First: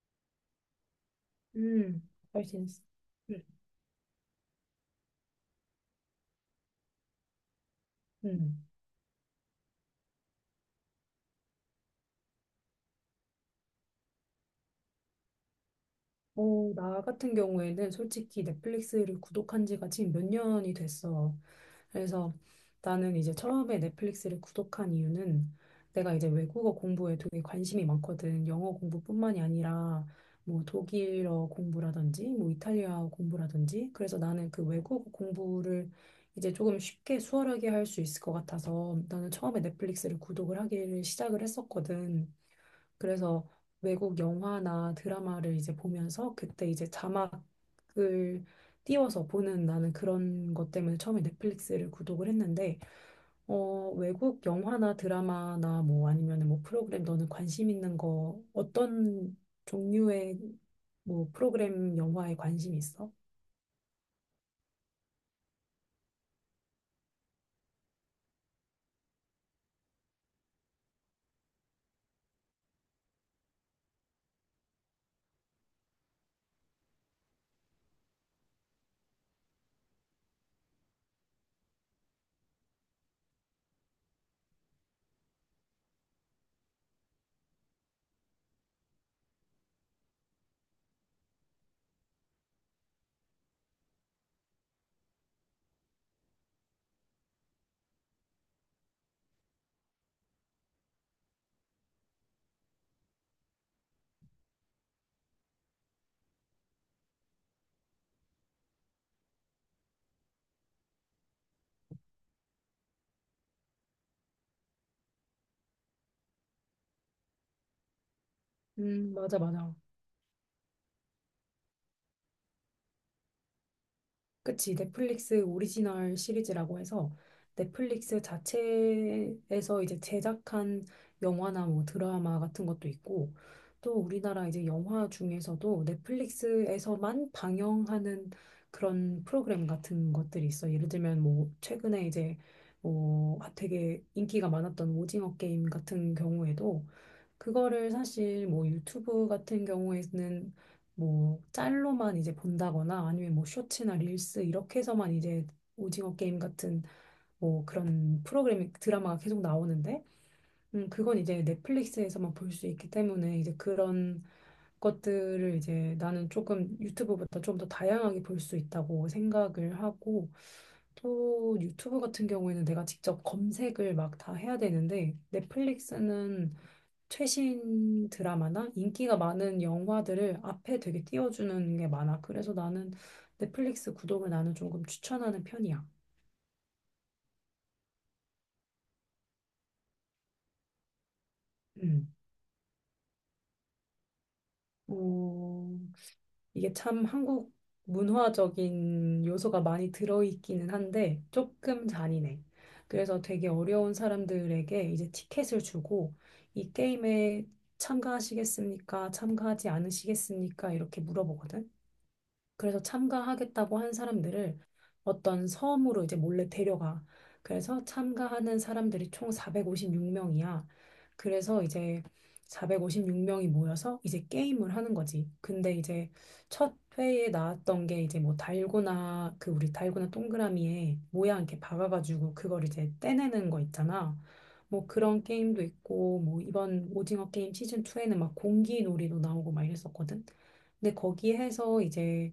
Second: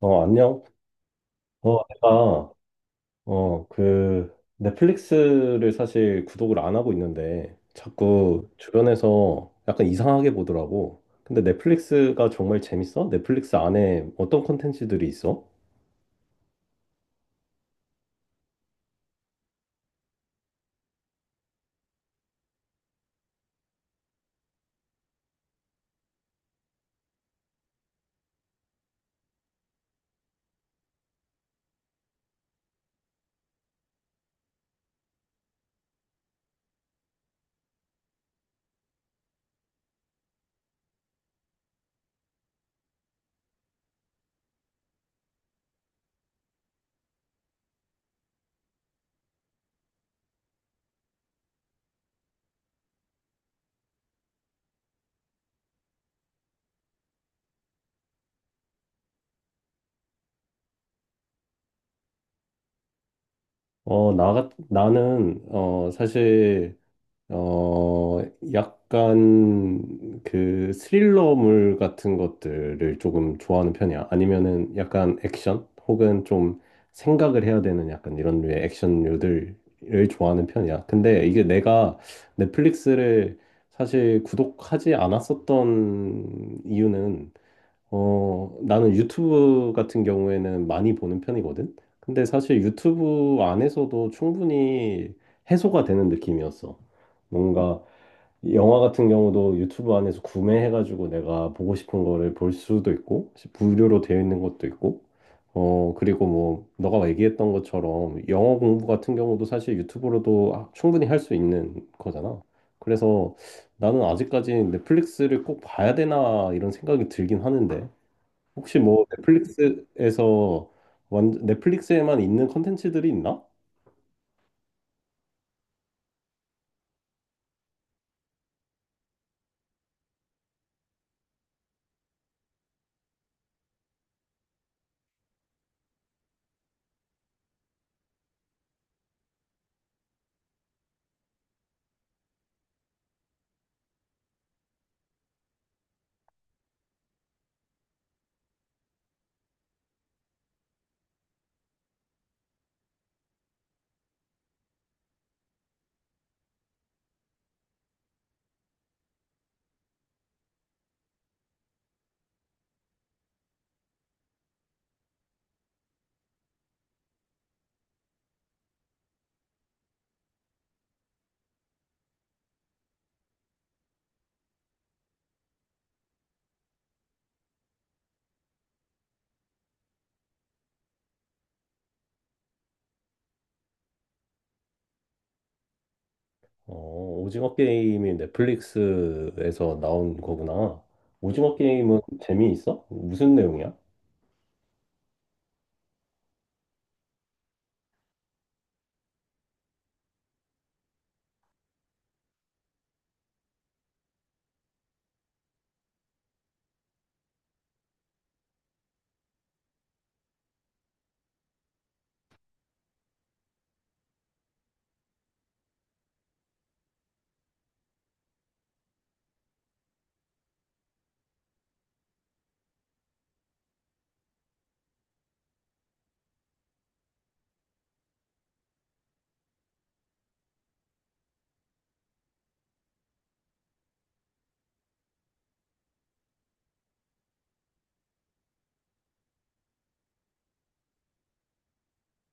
안녕. 어, 음, 잘 내가, 지냈어. 음. 넷플릭스를 사실 구독을 안 하고 있는데, 자꾸 음. 주변에서 약간 이상하게 보더라고. 근데 넷플릭스가 정말 재밌어? 넷플릭스 안에 어떤 콘텐츠들이 있어? 나 같은 경우에는 솔직히 넷플릭스를 구독한 지가 지금 몇 년이 됐어. 그래서 나는 이제 처음에 넷플릭스를 구독한 이유는 내가 이제 외국어 공부에 되게 관심이 많거든. 영어 공부뿐만이 아니라 뭐 독일어 공부라든지 뭐 이탈리아어 공부라든지. 그래서 나는 그 외국어 공부를 이제 조금 쉽게 수월하게 할 수 있을 것 같아서 나는 처음에 넷플릭스를 구독을 하기를 시작을 했었거든. 그래서 외국 영화나 드라마를 이제 보면서 그때 이제 자막을 띄워서 보는 나는 그런 것 때문에 처음에 넷플릭스를 구독을 했는데, 외국 영화나 드라마나 뭐 아니면 뭐 프로그램, 너는 관심 있는 거 어떤 종류의 뭐 프로그램 영화에 관심 있어? 나는, 사실 어, 약간 그 스릴러물 같은 것들을 조금 좋아하는 편이야. 아니면은 약간 액션 혹은 좀 생각을 해야 되는 약간 이런 류의 액션류들을 좋아하는 편이야. 근데 이게 내가 넷플릭스를 사실 구독하지 않았었던 이유는 나는 유튜브 같은 경우에는 많이 보는 편이거든. 근데 사실 유튜브 안에서도 충분히 해소가 되는 느낌이었어. 뭔가 영화 같은 경우도 유튜브 안에서 구매해가지고 내가 보고 싶은 거를 볼 수도 있고, 무료로 되어 있는 것도 있고, 그리고 뭐, 너가 얘기했던 것처럼 영어 공부 같은 경우도 사실 유튜브로도 충분히 할 수 있는 거잖아. 그래서 나는 아직까지 넷플릭스를 꼭 봐야 되나 이런 생각이 들긴 하는데, 혹시 뭐 맞아, 맞아. 넷플릭스에서 완 넷플릭스에만 있는 컨텐츠들이 있나? 그치, 넷플릭스 오리지널 시리즈라고 해서 넷플릭스 자체에서 이제 제작한 영화나 뭐 드라마 같은 것도 있고, 또 우리나라 이제 영화 중에서도 넷플릭스에서만 방영하는 그런 프로그램 같은 것들이 있어. 예를 들면 뭐 최근에 이제 뭐 되게 인기가 많았던 오징어 게임 같은 경우에도 그거를 사실 뭐 유튜브 같은 경우에는 뭐 짤로만 이제 본다거나 아니면 뭐 쇼츠나 릴스 이렇게 해서만 이제 오징어 게임 같은 뭐 그런 프로그램 드라마가 계속 나오는데, 그건 이제 넷플릭스에서만 볼 수 있기 때문에 이제 그런 것들을 이제 나는 조금 유튜브보다 좀 더 다양하게 볼 수 있다고 생각을 하고, 또 유튜브 같은 경우에는 내가 직접 검색을 막 다 해야 되는데 넷플릭스는 최신 드라마나 인기가 많은 영화들을 앞에 되게 띄워주는 게 많아. 그래서 나는 넷플릭스 구독을 나는 조금 추천하는 편이야. 어, 오징어 게임이 넷플릭스에서 나온 거구나. 오징어 게임은 음. 재미있어? 무슨 내용이야? 어, 이게 참 한국 문화적인 요소가 많이 들어있기는 한데 조금 잔인해. 그래서 되게 어려운 사람들에게 이제 티켓을 주고 이 게임에 참가하시겠습니까? 참가하지 않으시겠습니까? 이렇게 물어보거든. 그래서 참가하겠다고 한 사람들을 어떤 섬으로 이제 몰래 데려가. 그래서 참가하는 사람들이 총 456명이야. 그래서 이제 456명이 모여서 이제 게임을 하는 거지. 근데 이제 첫 회에 나왔던 게 이제 뭐 달고나, 그 우리 달고나 동그라미에 모양 이렇게 박아가지고 그걸 이제 떼내는 거 있잖아. 뭐 그런 게임도 있고, 뭐 이번 오징어 게임 시즌 2에는 막 공기놀이도 나오고 막 이랬었거든. 근데 거기에서 이제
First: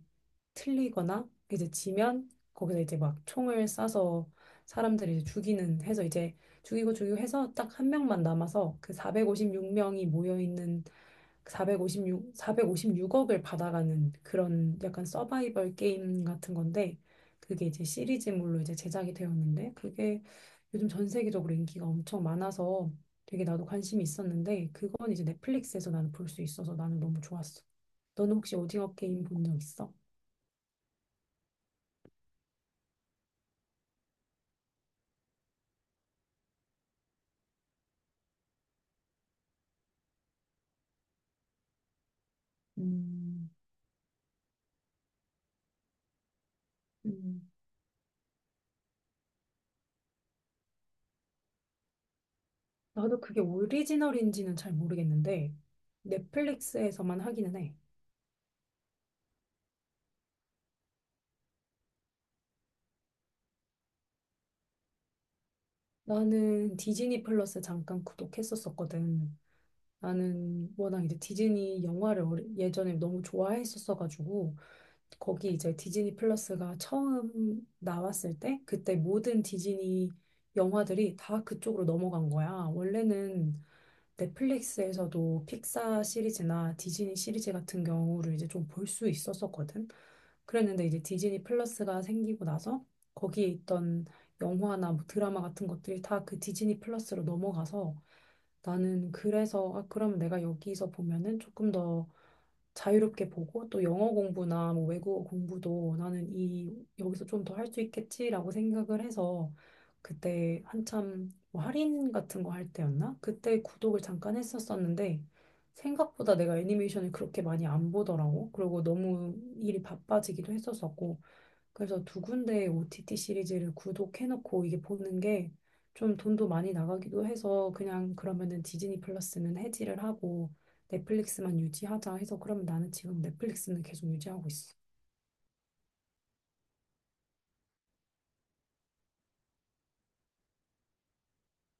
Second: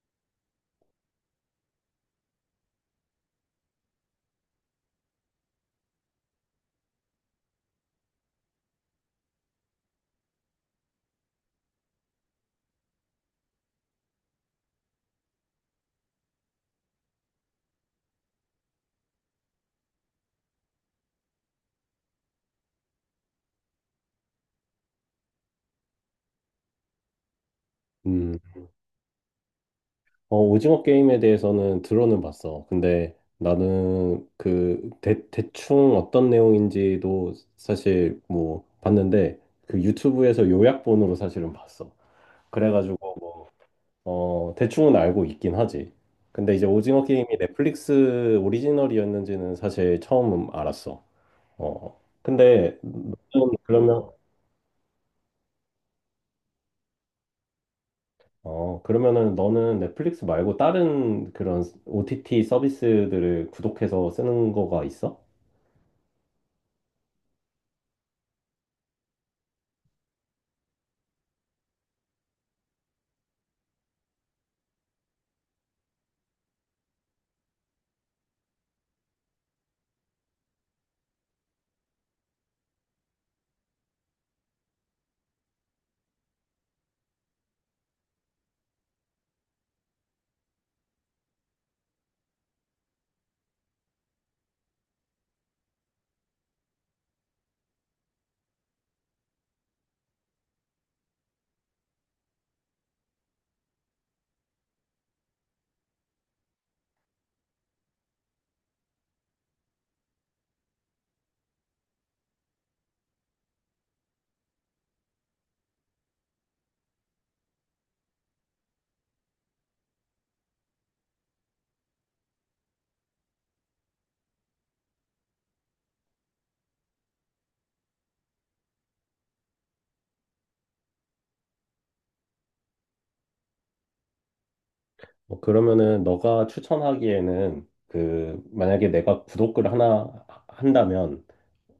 틀리거나 이제 지면 거기서 이제 막 총을 쏴서 사람들을 이제 죽이는 해서 이제 죽이고 죽이고 해서 딱 한 명만 남아서 그 456명이 모여 있는 456오십육억을 받아가는 그런 약간 서바이벌 게임 같은 건데, 그게 이제 시리즈물로 이제 제작이 되었는데 그게 요즘 전 세계적으로 인기가 엄청 많아서 되게 나도 관심이 있었는데 그건 이제 넷플릭스에서 나는 볼 수 있어서 나는 너무 좋았어. 너는 음, 혹시 오징어 게임 본 적 있어? 오징어 게임에 대해서는 들어는 봤어. 근데 나는 그 대충 어떤 내용인지도 사실 뭐 봤는데 그 유튜브에서 요약본으로 사실은 봤어. 그래가지고 음, 대충은 알고 있긴 하지. 근데 이제 오징어 게임이 음, 넷플릭스 오리지널이었는지는 사실 처음 알았어. 어. 근데 나도 그게 너는 그러면 오리지널인지는 잘 모르겠는데 넷플릭스에서만 하기는 해. 어, 그러면은 너는 넷플릭스 말고 다른 그런 OTT 서비스들을 구독해서 쓰는 거가 있어? 나는 디즈니 플러스 잠깐 구독했었었거든. 나는 워낙 이제 디즈니 영화를 예전에 너무 좋아했었어가지고 거기 이제 디즈니 플러스가 처음 나왔을 때 그때 모든 디즈니 영화들이 다 그쪽으로 넘어간 거야. 원래는 넷플릭스에서도 픽사 시리즈나 디즈니 시리즈 같은 경우를 이제 좀 볼 수 있었었거든. 그랬는데 이제 디즈니 플러스가 생기고 나서 거기에 있던 영화나 뭐 드라마 같은 것들이 다 그 디즈니 플러스로 넘어가서 나는 그래서 아, 그럼 내가 여기서 보면은 조금 더 자유롭게 보고 또 영어 공부나 뭐 외국어 공부도 나는 이 여기서 좀 더 할 수 있겠지라고 생각을 해서 그때 한참 뭐 할인 같은 거 할 때였나? 그때 구독을 잠깐 했었었는데 생각보다 내가 애니메이션을 그렇게 많이 안 보더라고. 그리고 너무 일이 바빠지기도 했었었고 그래서 2군데의 OTT 시리즈를 구독해놓고 이게 보는 게 좀 돈도 많이 나가기도 해서 그냥 그러면은 디즈니 플러스는 해지를 하고 넷플릭스만 유지하자 해서 그러면 나는 지금 넷플릭스는 계속 유지하고 있어. 뭐 그러면은 너가 추천하기에는 그 만약에 내가 구독을 하나 한다면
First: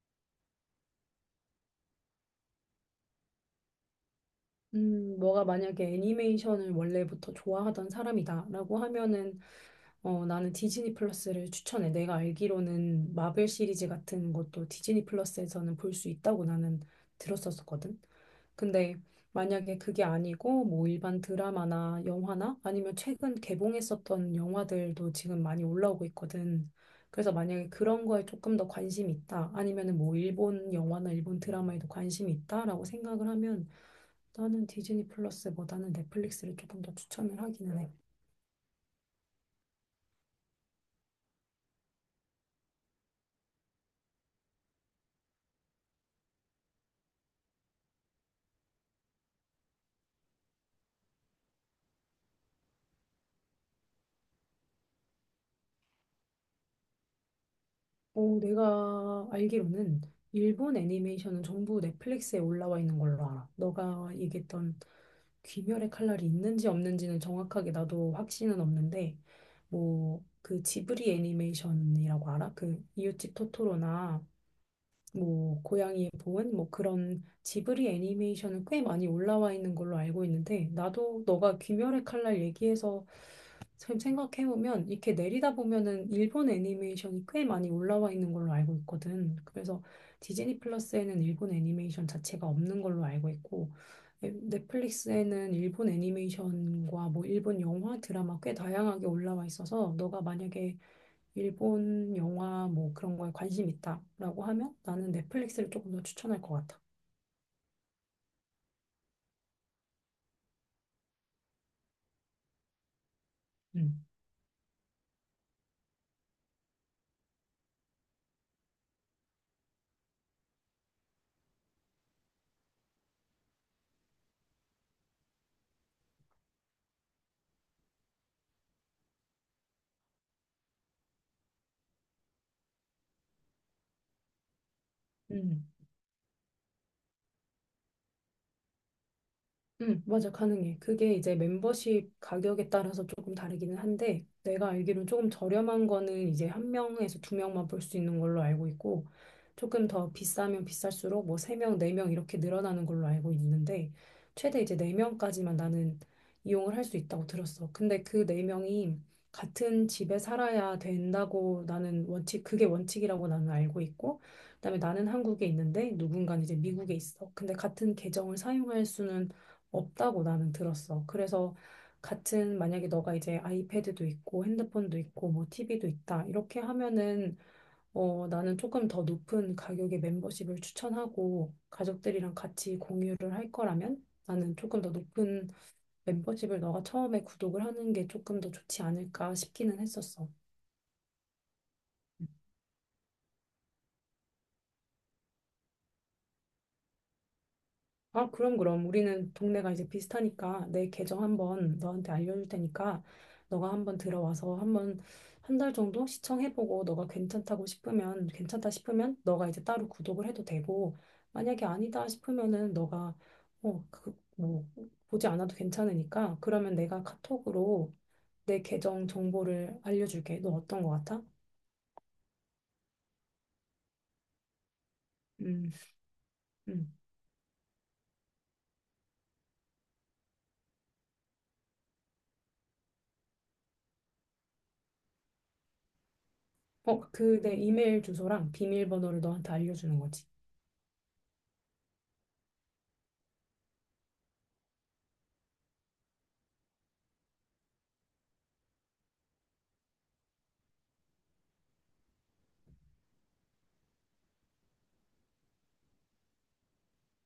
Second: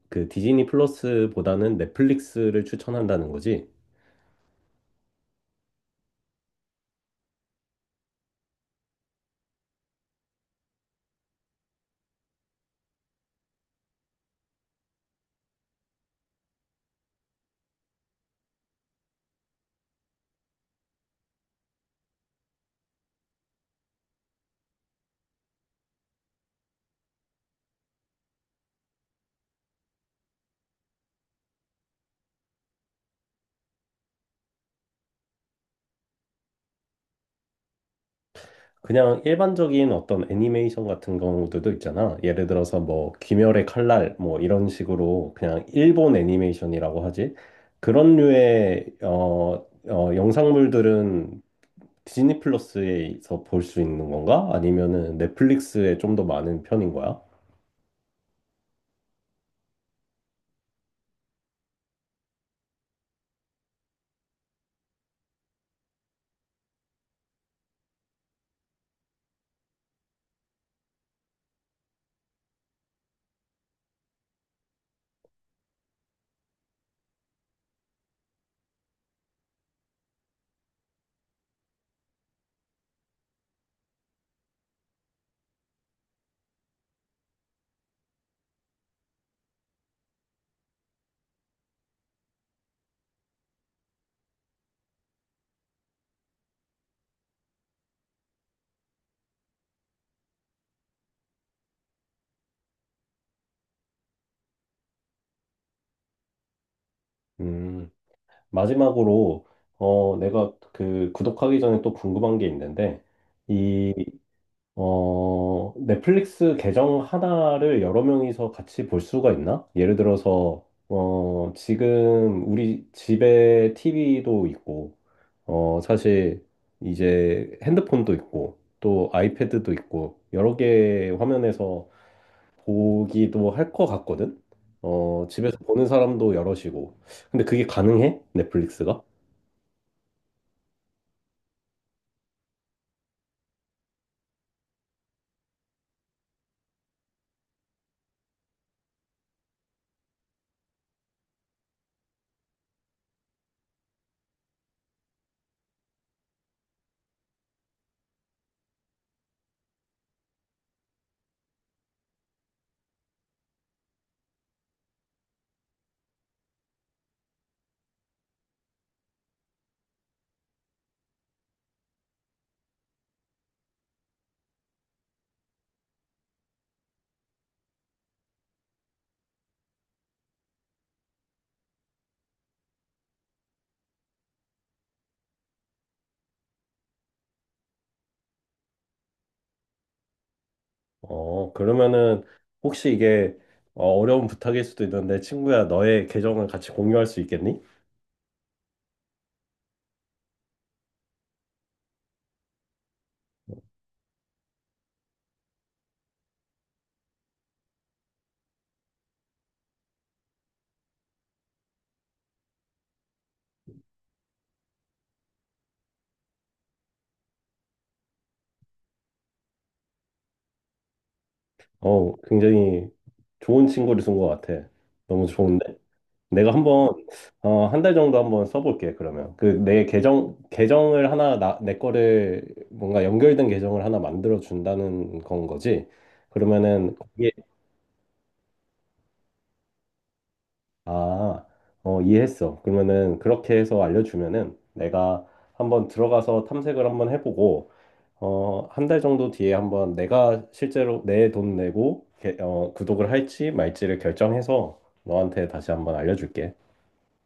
그 디즈니 플러스보다는 넷플릭스를 추천한다는 거지. 너가 만약에 애니메이션을 원래부터 좋아하던 사람이다라고 하면은 나는 디즈니 플러스를 추천해. 내가 알기로는 마블 시리즈 같은 것도 디즈니 플러스에서는 볼 수 있다고 나는 들었었거든. 근데 만약에 그게 아니고 뭐 일반 드라마나 영화나 아니면 최근 개봉했었던 영화들도 지금 많이 올라오고 있거든. 그래서 만약에 그런 거에 조금 더 관심이 있다. 아니면은 뭐 일본 영화나 일본 드라마에도 관심이 있다라고 생각을 하면 나는 디즈니 플러스보다는 넷플릭스를 조금 더 추천을 하기는 해. 그냥 일반적인 어떤 애니메이션 같은 경우들도 있잖아. 예를 들어서 뭐 귀멸의 칼날 뭐 이런 식으로 그냥 일본 애니메이션이라고 하지. 그런 류의 영상물들은 디즈니 플러스에서 볼 수 있는 건가? 아니면은 넷플릭스에 좀 더 많은 편인 거야? 내가 알기로는 일본 애니메이션은 전부 넷플릭스에 올라와 있는 걸로 알아. 너가 얘기했던 귀멸의 칼날이 있는지 없는지는 정확하게 나도 확신은 없는데, 뭐, 그 지브리 애니메이션이라고 알아? 그 이웃집 토토로나 뭐 고양이의 보은 뭐 그런 지브리 애니메이션은 꽤 많이 올라와 있는 걸로 알고 있는데, 나도 너가 귀멸의 칼날 얘기해서 지금 생각해보면 이렇게 내리다 보면은 일본 애니메이션이 꽤 많이 올라와 있는 걸로 알고 있거든. 그래서 디즈니 플러스에는 일본 애니메이션 자체가 없는 걸로 알고 있고, 넷플릭스에는 일본 애니메이션과 뭐 일본 영화, 드라마 꽤 다양하게 올라와 있어서 너가 만약에 일본 영화 뭐 그런 거에 관심 있다라고 하면 나는 넷플릭스를 조금 더 추천할 것 같아. 음. 마지막으로 내가 그 구독하기 전에 또 궁금한 게 있는데 이 음. 어 넷플릭스 계정 하나를 여러 명이서 같이 볼 수가 있나? 예를 들어서 지금 우리 집에 TV도 있고 사실 이제 핸드폰도 있고 또 아이패드도 있고 여러 개 화면에서 보기도 할 것 같거든. 집에서 음. 보는 사람도 여럿이고 근데 그게 가능해? 넷플릭스가? 응, 맞아, 가능해. 그게 이제 멤버십 가격에 따라서 조금 다르기는 한데, 내가 알기로는 조금 저렴한 거는 이제 한 명에서 2명만 볼 수 있는 걸로 알고 있고, 조금 더 비싸면 비쌀수록 뭐 3명, 4명 이렇게 늘어나는 걸로 알고 있는데, 최대 이제 4명까지만 나는 이용을 할 수 있다고 들었어. 근데 그 4명이 같은 집에 살아야 된다고 나는 원칙, 그게 원칙이라고 나는 알고 있고, 그다음에 나는 한국에 있는데 누군가는 이제 미국에 있어. 근데 같은 계정을 사용할 수는 없다고 나는 들었어. 그래서 같은 만약에 너가 이제 아이패드도 있고 핸드폰도 있고 뭐 TV도 있다 이렇게 하면은 나는 조금 더 높은 가격의 멤버십을 추천하고 가족들이랑 같이 공유를 할 거라면 나는 조금 더 높은 멤버십을 너가 처음에 구독을 하는 게 조금 더 좋지 않을까 싶기는 했었어. 그러면은 혹시 이게 어려운 부탁일 수도 있는데 친구야 너의 계정을 같이 공유할 수 있겠니? 아, 그럼, 그럼. 우리는 동네가 이제 비슷하니까 내 계정 한번 너한테 알려줄 테니까 너가 한번 들어와서 한번 한 달 정도 시청해보고 너가 괜찮다고 싶으면, 괜찮다 싶으면 너가 이제 따로 구독을 해도 되고, 만약에 아니다 싶으면은 너가 그, 뭐, 보지 않아도 괜찮으니까 그러면 내가 카톡으로 내 계정 정보를 알려줄게. 너 어떤 거 같아? 굉장히 좋은 친구를 준 것 같아. 너무 음, 좋은데? 내가 음. 한번 한 달 정도 한번 써볼게 그러면. 그 내 계정을 하나 내 거를 뭔가 연결된 계정을 하나 만들어 준다는 건 거지. 그러면은 그 내 이메일 주소랑 비밀번호를 너한테 알려주는 거지. 아, 이해했어. 그러면은 그렇게 해서 알려주면은 내가 한번 들어가서 탐색을 한번 해보고, 한 달 정도 뒤에 한번 내가 실제로 내 돈 내고, 구독을 할지 말지를 결정해서 너한테 다시 한번 알려줄게.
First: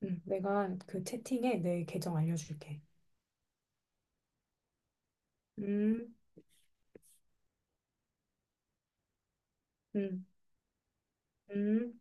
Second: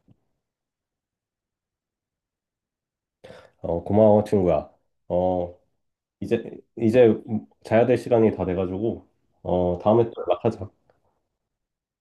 응, 내가 그 채팅에 내 계정 알려줄게. 고마워, 친구야. 어, 음, 이제, 이제 자야 될 시간이 다 돼가지고, 다음에 또 음, 연락하자. 음.